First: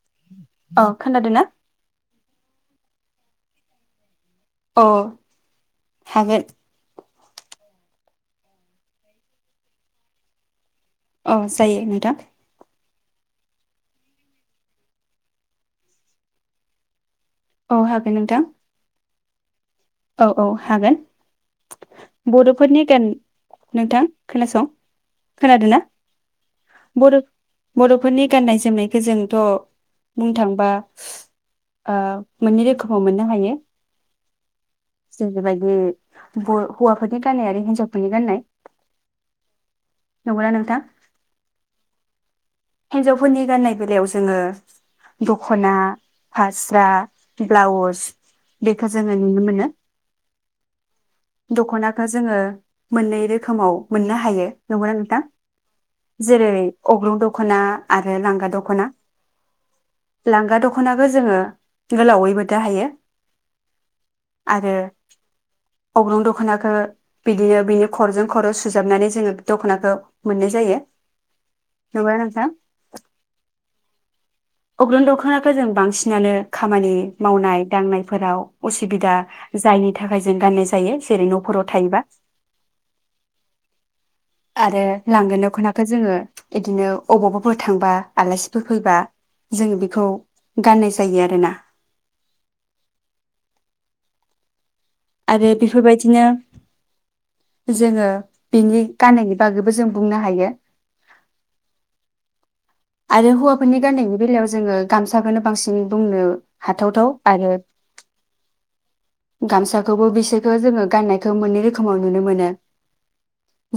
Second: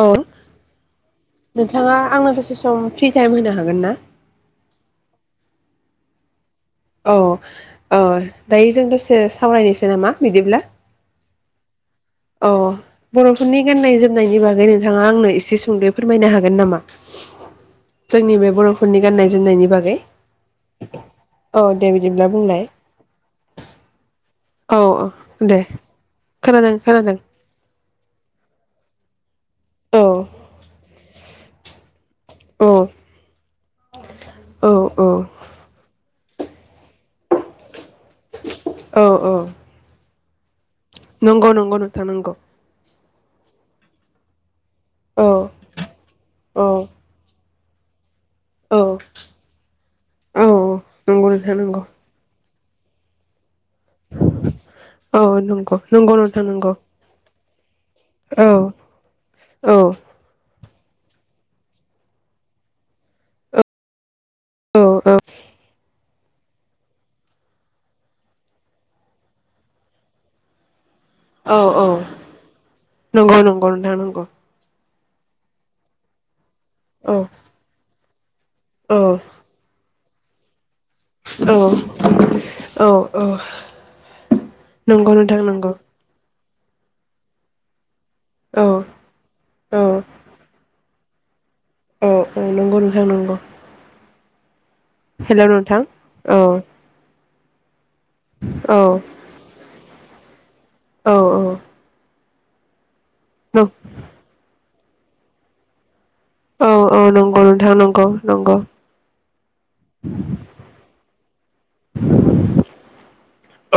औ औ खोनादों ना? नोंथाङा आंनो स सम फ्रि टाइम होनो हागोन ना? अ हागोन। औ औ दायो जों दसे सावरायनोसै नामा बिदिब्ला? औ जायो नों औ। बर'फोरनि गाननाय जोमनायनि बागै नोंथाङा आंनो एसे सुंद'यै फोरमायनो हागोन नामा? औ हागोन नोंथां जोंनि बे बर'फोरनि गाननाय जोमनायनि बा औ औ हागोन दे बिदिब्ला बुंलाय बर'फोरनि गान नोंथां खोन नासं औ औ दे खोनादों? ना खोनादों खोनादों बर'-बर'फोरनि गाननाय जोमनायख खोजों थ' औ बुंन थांबा ओ मोननै औ रोखोमाव मोननो हायो। औ जों औ बेबायदि बर'हौवाफोरनि गाननाय आरो हिनजावफोरनि गान्नाय औ औ नंगौना नोंथां नंगौ नंगौ नोंथा नंगौ हिनजावफोरनि गाननाय बेलायाव जोंङो औ दख'ना, औ फारस्रा ब्लाउस औ बेखौ जोङो नुनो मोनो। औ नंगौ नोंथां नंगौ दखनाखौ जोंङो मोननै रोखोमाव मोननो हायो। नंगौना नोंथां औ नंगौ नंगौ नोंथां जेरै नंगौ अग्रं दख'ना आरो औ लांगा दख'ना। औ लांगा दख दखनाखौ जोङो गोलावैबो दायो। आरो औ अग्रं दख'नाखौ बिदिनो बिनि खर'जों खर' सुजाबनानै जोंङो दख'नाखौ मोननाय जायो। औ औ नंगौना नोंथां नंगौ नंगौ नं गौ। अग्रुं दौखनाखौ जों बांसिनानो खामानि औ मावनाय-दांनाय फोराव औ असुबिदा जायिनि नि थाखाय जों गाननाय जायो जेरै औ न'फोराव थायोबा। औ औ आरो नंगौ लांगा नोंथां नंगौ दख'नाखौ जोङो बिदिनो अबावबाफोर थांबा आलासिफोर औ फैबा औ जोंङो बेखौ गाननाय जायो आरोना। नोंखौ नोंथां नोंगौ। आरो नोंथां बेफोरबायदिनो औ जोंङो औ बेनि गाननायनि बागैबो जों बुंनो हायो। औ आरो हौवाफोरनि गान्नायनि बेलायाव जोंङो गामसाखौनो बांसिन बुंनो औ औ हाथावथाव नंगौ आरो नोंथां नंगौ नंगौ गामसाखौबो बिसोरखौ जोंङो गाननाय खौ मोननै रोखोमा दं नुनो मोनो।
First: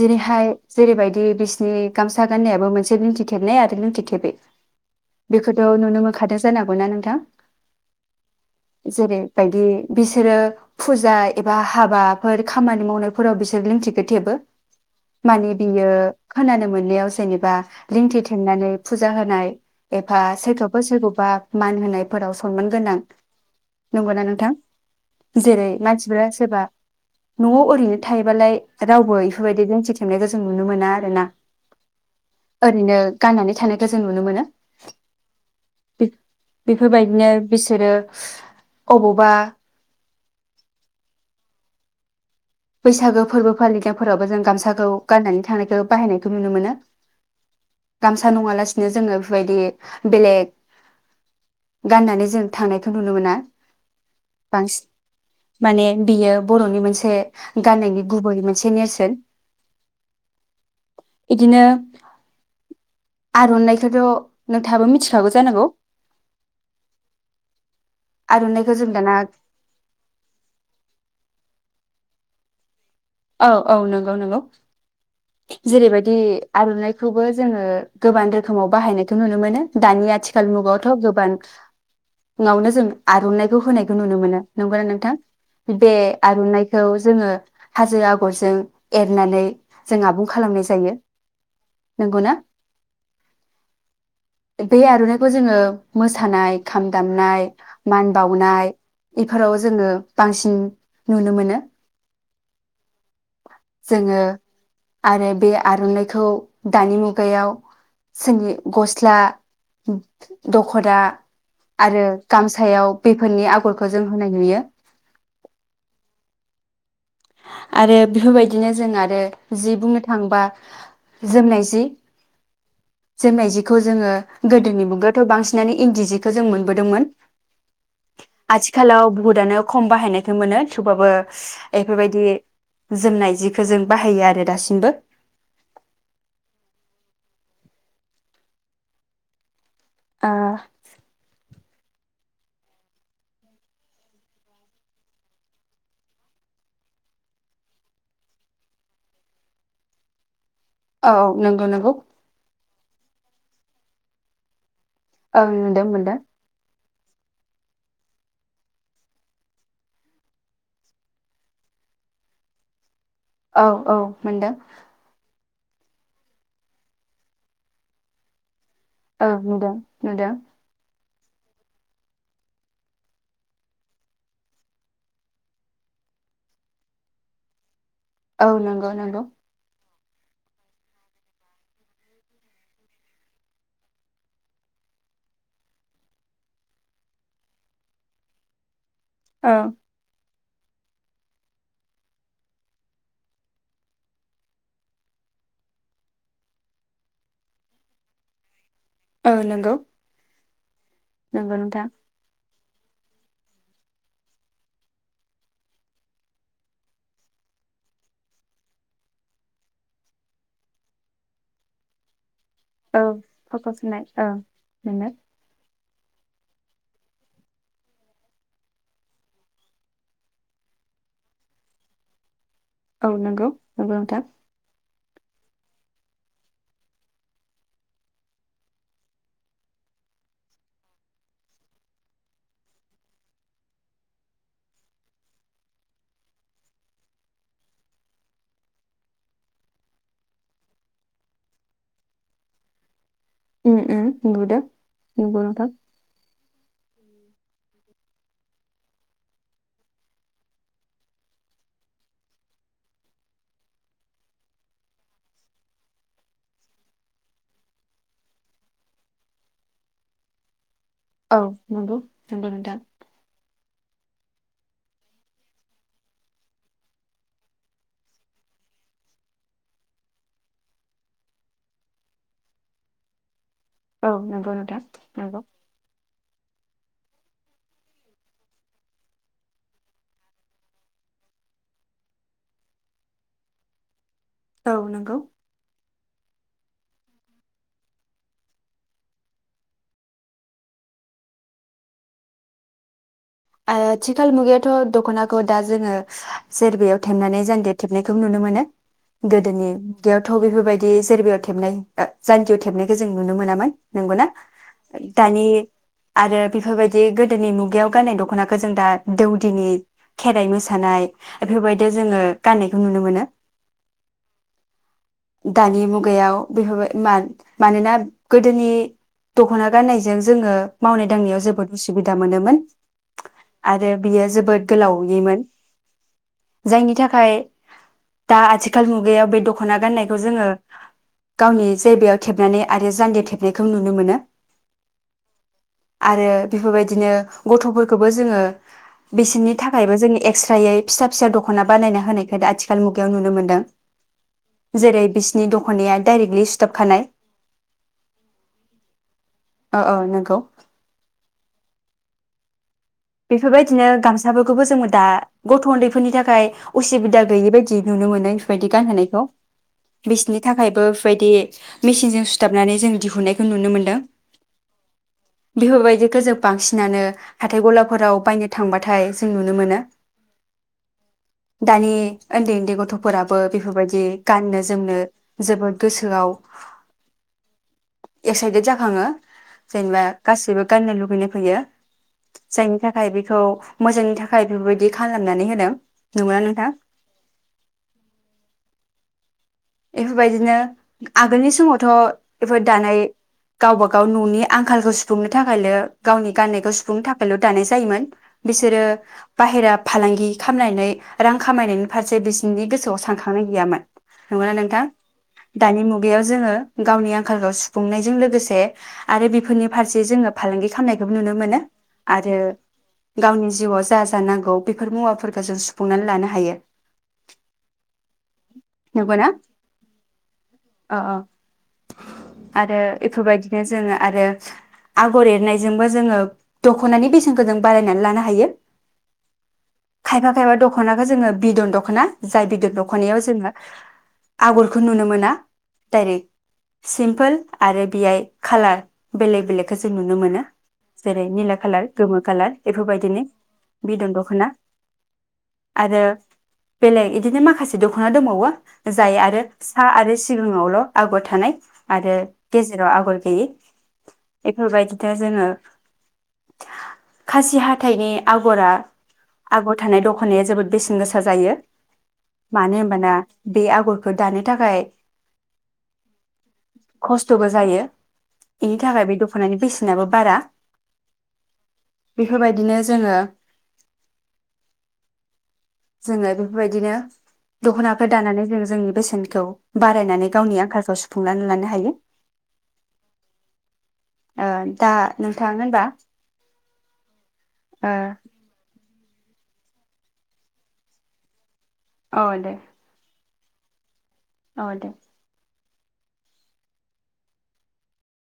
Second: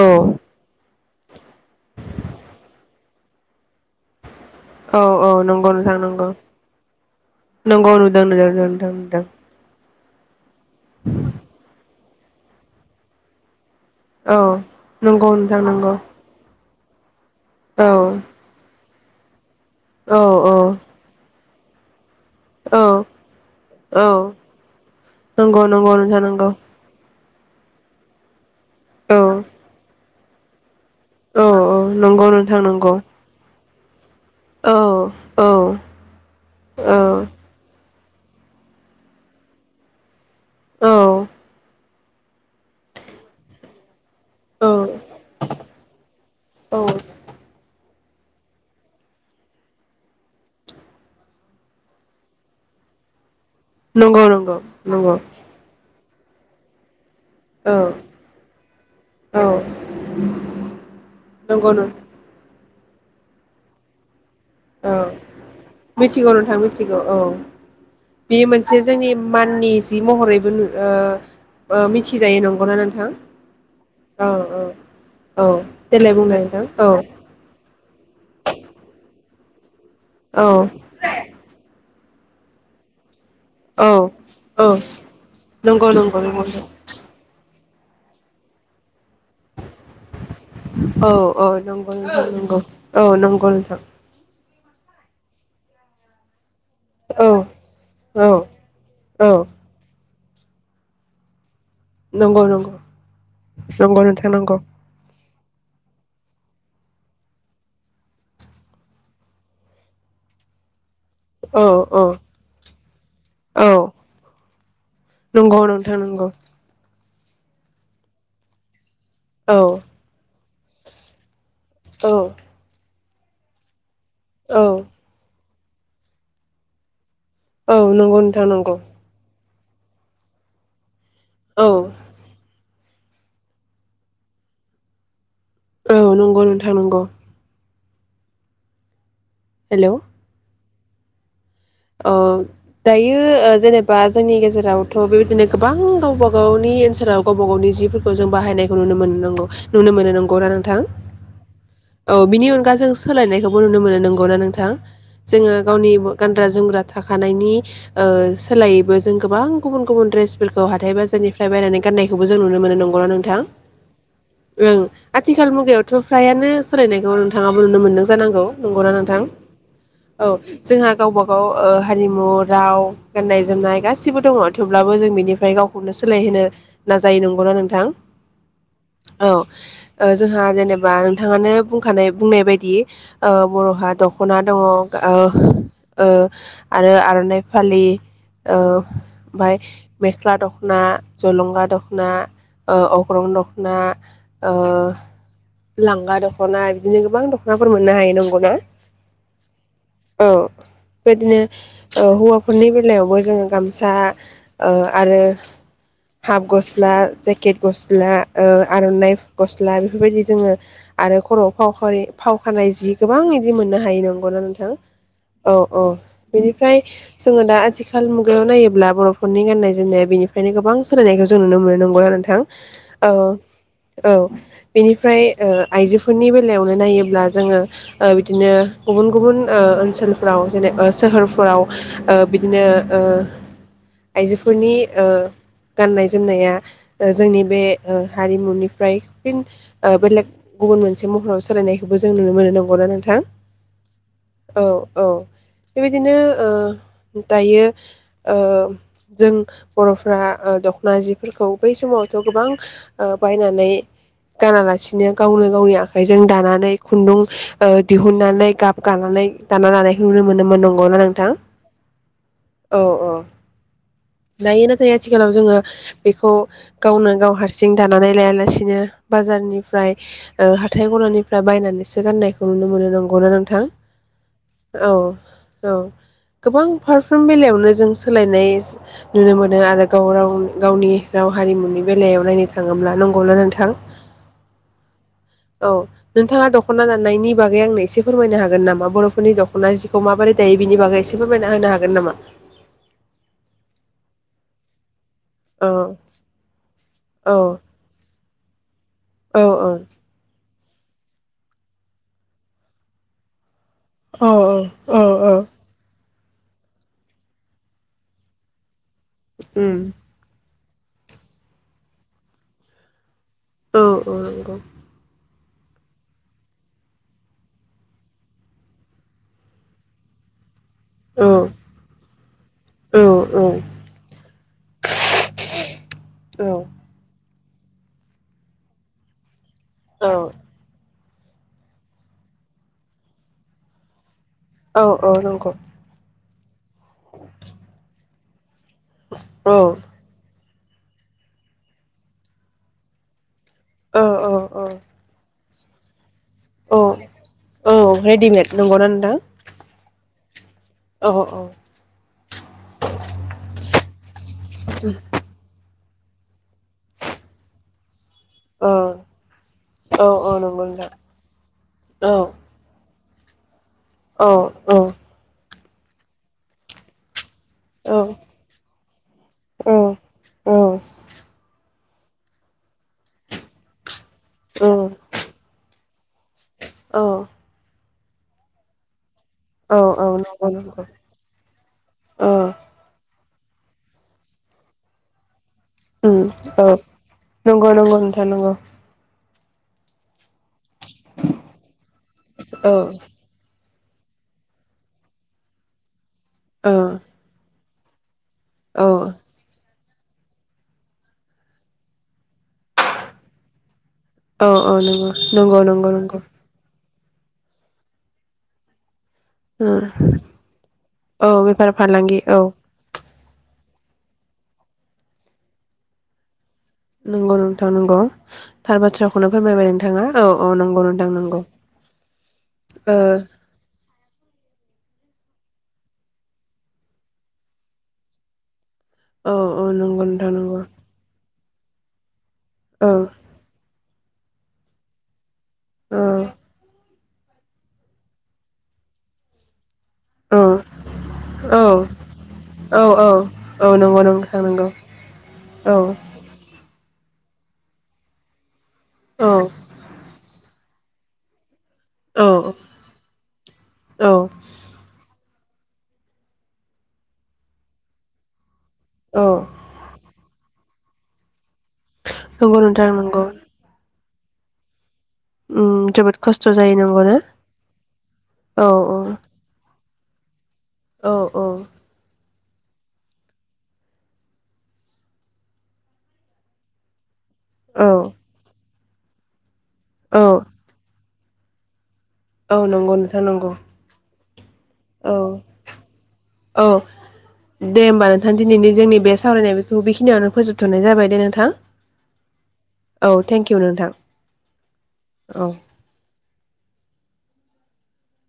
औ जेरैहाय जेरैबाय दि बिसिनि गामसा गाननायाबो मोनसे लिनथि थेबनाय आरो नों थिथेबै। औ औ नंगौ नोंथां नंगौं जानांगौना नोंथां नोंगौ नुदों नुदों नोंथां नुदों। जेरैबायदि बिसोरो फुजा एबा हाबा फोर खामानि मावनायफोराव बिसोर लिंथि थथेबो औ नंगौ मानि नोंथां बियो नंगौ खोनानो मोन [unintelligible] बा औ लिंथि थेबनानै फुजा होनाय एफा औ सोरखौबा सोरखौबा मान होनाय फोराव सनमान औ गोनां औ नंगौना नोंथां नंगौ जेरै नंगौ नोंथां मानसिफोरा नंगौ सोरबा न'आव ओरैनो थायोबालाय रावबो औ एफोरबायदिदों सोंनायखौ जों नुनो मोना आरोना औ औ नंगौ नोंथां नंगौ ओरैनो गाननानै थानायखौ जों नुनो मोनो औ औ औ बेफोरबायदिनो बिसोरो अबावबा औ बैसागो फोरबो फालिगोन फोरावबो जों औ गामसाखौ गाननानै थांनायखौ बाहायनायखौ नुनो मोनो औ गामसा नङालासिनो जोङो बेबायदि बेलेग गाननानै जों थांनायखौ नुनो मोना नंगौ नंगौ बांसिन नंगौ माने बियो बर'नि मोनसे औ गाननायनि गुबै मोनसे नेरसोन औ बिदिनो नंगौ नों आर'नाइखौथ' नोंथाङाबो औ मिथिखागौ जानांगौ मिथिगौ नोंथाङ मिथिगौ औ बे आर'नाइखौ मोनसे जों जोंनि दाना माननि जि महरैबो मिथिजायो नंगौना नों औ औ नंगौ नंगौ औ देलाय जेरैबायदि बुंलाय नोंथां औ आर'नाइखौबो जोङो गोबां रोखोमाव बाहायनाय नुनो मोनो दानि औ आथिखाल मुगायावथ' गोबां नवावनो जों आर'नाइखौ औ होनायखौ नुनो मोनो औ नंगौना नोंथां नंगौ बे नंगौ नंगौ आर'नाइखौ जोङो हाजो आगरजों एरनानै जों आबुं खालामनाय जायो औ औ नंगौ नोंथां नंगौना नंगौ औ नंगौ नोंथां बे आर'नाइखौ जोङो मोसानाय खाम औ दामनाय मान औ बानाय औ बेफोराव जोङो बांसिन नुनो मोनो नंगौ नंगौ नंगौ जोङो नोंथां नंगौ आरो बे आर'नाइखौ दानि मुगायाव जोंनि गस्ला दख'दा औ औ आरो गामसायाव बेफोरनि औ आगरखौ जों होनाय नुयो नंगौ नोंथां नंगौ आरो बेफोरबायदिनो जों आरो औ [unintelligible] जि बुंनो थाङोबा जोमनाय जि औ जोमनाय जिखौ जोङो औ गोदोनि मुगाथ' बांसिन बिनानै इन्दि जिखौ जों मोनबोदोंमोन। औ नंगौ नोंथां नंगौ आथिखालाव बुहुदानो खम बाहायनायखौ मोनो थेवबाबो औ एफोरबायदि जोमनाय जिखौ जों बाहायो आरो दासिमबो। औ नंगौ नोंथां नंगौ आ ओ दायो जेनेबा जोंनि गेजेरावथ' बेबायदिनो गोबां गावबा गावनि ओनसोलाव गावबा गावनि जिफोरखौ जों बाहायनायखौ नुनो मोनो नोंगौ नुनो मोनो नोंगौ थां औ नंगौ नंगौ औ बिनि अनगा जों सोलायनायखौबो नुनो मोनो नंगौना नोंथां? औ जोङो नुदों गावनि मोनदों गान जोमग्रा थाखानायनि ओ सोलायैबो जों गोबां गुबुन गुबुन ड्रेसफोरखौ हाथाय बाजारनिफ्राय बायनानै गाननायखौबो जों नुनो मोनो नंगौ नों औ औ मोनदों आथिखाल मुगायावथ' फ्रायानो सोलायनायखौ नोंथाङाबो नुनो मोन्दों जानांगौ नंगौना नोंथां औ नुदों औ नुदों जोंहा गावबा गाव ओ हारिमु राव गाननाय जोमनाय गासिबो दङ थेवब्लाबो जों बिनिफ्राय गावखौनो सोलायहोनो नाजायो नंगौना नोंथां? औ नोंगौ नोंगौ। औ ओ जोंहा जेनेबा नोंथाङानो बुंखानाय बुंनाय बायदि ओ बर'हा दख'ना दङ गा ओ ओ आरो आर'नाइ फालि ओ औ ओमफाय मेख्ला दख' ना, जलंगा दखना, ओ अग्रं दखना, ओ लांगा दख'ना, बिदिनो गोबां दखनाफोर मोननो हायो नंगौना? ओ नोंगौ। औ । बेदिनो ओ हौवाफो फोरनि बेलायावबो जोङो गामसा ओ आरो हाफ गस्ला, जेकेट गस्ला, ओ आर'नाइ फ गस्ला बेफोरबायदि जोङो आरो खर'आव फाव खावरि फाव फाननाय जि औ गोबां इदि फट' मोननो हायो सुनाय औ नंगौना नोंथां नोंनो औ । अ बिनिफ्राय जोङो दा आथिखाल मुगायाव नायोब्ला बर'फोरनि गाननाय जोमनाया बिनिफ्रायनो गोबां सोलायनायखौ जों नुनो मोनो नंगौना नोंथां? औ नंगौ नंगौ औ नोंथां बिनि फ्राय ओ आइजोफोरनि बेलायावनो नायोब्ला जोङो ओ बिदिनो गुबुन गुबुन ओ ओनसोलफ्राव जेने ओ सोहोरफोराव ओ बिदिनो ओ आइजोफोरनि ओ गाननाय जोमनाया ओ जोंनि बे ओ हारिमुनिफ्राय फिन ओ बेलेग गुबुन मोनसे महराव सोलायनायखौबो जों नुनो मोनो नंगौना नोंथां? उम उम औ औ [inaudible] बेबायदिनो ओ दायो ओ जों बर'फ्रा ओ दख'ना जिफोरखौ बै समावथ' गोबां ओ बायनानै गानालासिनो गावनो गावनि आखाइजों दानानै खुन्दुं ओ दिहुनन्नानै गाब गानानै दाना लानायखौ नुनो मो मोनोमोन [unintelligible] औ नंगौ नंगौ नोंथां। औ औ दायो नाथाय आथिखालाव जोङो बेखौ गावनो गाव हारसिं दानानै लायालासिनो बाजारनिफ्राय ओ हाथाय गलानिफ्राय बायनानैसो गाननायखौ नुनो मोनो नंगौना नोंथां? औ नंगौ नोंथां। औ नंगौ औ । गोबां फारफ्रोम बेलायावनो जों सोलायनाय नुनो मोनो आरो गाव राव गावनि राव हारिमुनि बेलायाव नायनो थाङोब्ला नंगौना नोंथां? औ नोंगौ । अ नोंथाङा दख'ना दाननायनि बागै आंनो एसे फोरमायनो हागोन नामा बर'फोरनि दख'ना जि खौ माबोरै दायो बिनि बागै एसे फोरमायना होनो हागोन नामा? आथिखाल मुगायाथ' दख'ना [unintelligible] दा औ जोङो जेरबायाव औ थेबनानै जानजियाव थेबनायखौ नुनो मोनो । औ गोदोनि बेयावथ' बेफोरबाय दि जेरबायाव थेबनाय [unintelligible] जानजियाव थेबनायखौ जों नुनो मोनामोन । नंगौना औ औ औ दानि आरो बेफोरबायदि गोदोनि मुगायाव गाननाय दख ख'नाखो जों दा दौदिनि उम खेराइ मोसा [unintelligible] एफोरबायदियाव जोङो गान्नायखौ नुनो मोनो । औ औ नंगौ । दानि मुगायाव बेफोरबाय मा-मानोना गोदोनि दख'ना गाननायजों जोङो मावनाय औ दांनायाव जोबोद उसुबिदा मोनोमोन। औ आरो बियो जोबोद गोलाव हि मोन औ जायनि थाखाय दा आथिखाल मुगायाव बे द ख'ना गान्नायखौ जोङो औ गावनि जेरबायाव थेबनानै आरो जानदियाव थेबनायखौ नुनो मोनो। औ औ नंगौ आरो बेफोरबायदिनो गथ' खौबो जोङो बिसिनि औ थाखायबो जोंनि एक्स थ्रायै फिसा फिसा दख'ना बानायना होनायखो आथिखाल मुगायाव नुनो मोनदों। औ औ जेरै बि नि दख'नाया डाइरेक्टलि सुथाब औ खानाय औ रेडिमेड नंगौना नोंथां? औ औ नंगौ औ औ [inaudible] बेफोरबायदिनो गामसा [unintelligible] दा बेफोरखौ जों दा गथ' उन्दै फोरनि थाखाय उसुबिदा गैयै बायदि नुनो मोनो औ बेफोरबादि गानहोनाइखौ औ औ बिसिनि नंगौ थाखाय नोंथां बेफोरबादि औ मिचिनजों सुथाबनानै जों दिहुननायखो नुनो मोनो। औ औ बेफोरबायदिखो जों बांसिनानो हाथाय ग फोराव बायनो थांबाथाय जों नुनो औ मोनो। दानि ओन्दै ओन्दै गथ'फोराबो बेफोरबायदि गाननो जोमनो जोबोद गोसोआव एक्साइटेड जाखाङो जेनेबा नंगौ गासिबो नंगौ गाननो लुबैनाय फैयो। औ थाखाय बेखौ मोजांनि थाखाय बेफोरबायदि खालामनानै होदों उम नंगौना औ नोंथां नंगौ नंगौ नोंथां नंगौ एफोरबायदिनो आगोलनि समावथ' बेफोर औ दानाय गावबा गाव न'नि आंखालखौ सुफुंनो थाखायल' गावनि गाननायखौ औ सुफुंनो थाखायल' दानाय जायोमोन बिसोरो औ बाहेरा फालांगि खालामनानै रां खामायनायनि फारसे बिसिनि गोसोआव सानखांनाय गैयामोन औ नंगौना औ नोंथां नंगौ नंगौ दानि नंगौ नंगौ मुगायाव जोङो गावनि आंखालखौ सुफुंनायजों लोगोसे आरो बेफोरनि फारसे जोङो फालांगि खालामनायखौबो नुनो औ मोनो बेफार फालांगि आरो औ गावनि जिउआव जा जा नांगौ बेफोर मुवाफोरखौ जों सुफुंनानै लानो हायो । नंगौ नोंथां नंगौ थार बाथ्राखौनो नंगौना फोरमायबाय नोंथाङा औ औ नंगौ अ नोंथां अ नंगौ आरो ओ बेफोरबायदिनो जोङो आरो आगर एरनायजोंबो जोङो दखनानि बेसेनखौ जों बारायनानै लानो हायो औ औ नंगौ नोंथां खायफा खायफा नंगौ दखनाखो जोङो बिदन दखना जाय बिदन औ दखनायाव जोङो आगरखौ नुनो मोना ओ डाइरेक्ट सिम्पोल आरो बेहाय कालार बेलेक बेलेक बेखौ जों नुनो औ मोनो जेरै निला औ खालार गोमो खालार औ बेफोरबायदिनि औ नंगौ बिदन नोंथां दखना नंगौ औ आरो बेलेग इदिनो माखासे दखना दंबावो [inaudible] जाय आरो औ फिसा आरो सिम जिङावल आगर थानाय आरो औ गेजेराव आगर गैयि बेफोरबायदिनो जोङो खासि हाथाइनि आगरा औ आगर थानाय दखनाया जोबोद बेसेन गोसा जायो नंगौ मानो नोंथां होनबाना नंगौ बे आगरखौ दानो थाखाय उम जोबोद खस्थ जायो नांगौ ना खस्थ'बो जायो औ बेनि औ थाखाय बे दख'नानि बेसेनाबो बारा औ औ बेफोरबायदिनो जोङो जोङो बेफोरबायदिनो औ दखनाखो दानानै जों जोंनि बेसेनखौ औ बारायनानै गावनि आंखालखौ सुफुंनानै लानो हायो औ नंगौ नोंथां नंगौ ओ दा औ नोंथां होनबा औ दे होमबा अ नोंथां दिनैनि जोंनि बे सावरायनाय बेखौ बेखिनियावनो फोजोबथनाय जाबाय दे नोंथां औ दे औ थेंकिउ नोंथां औ दे औ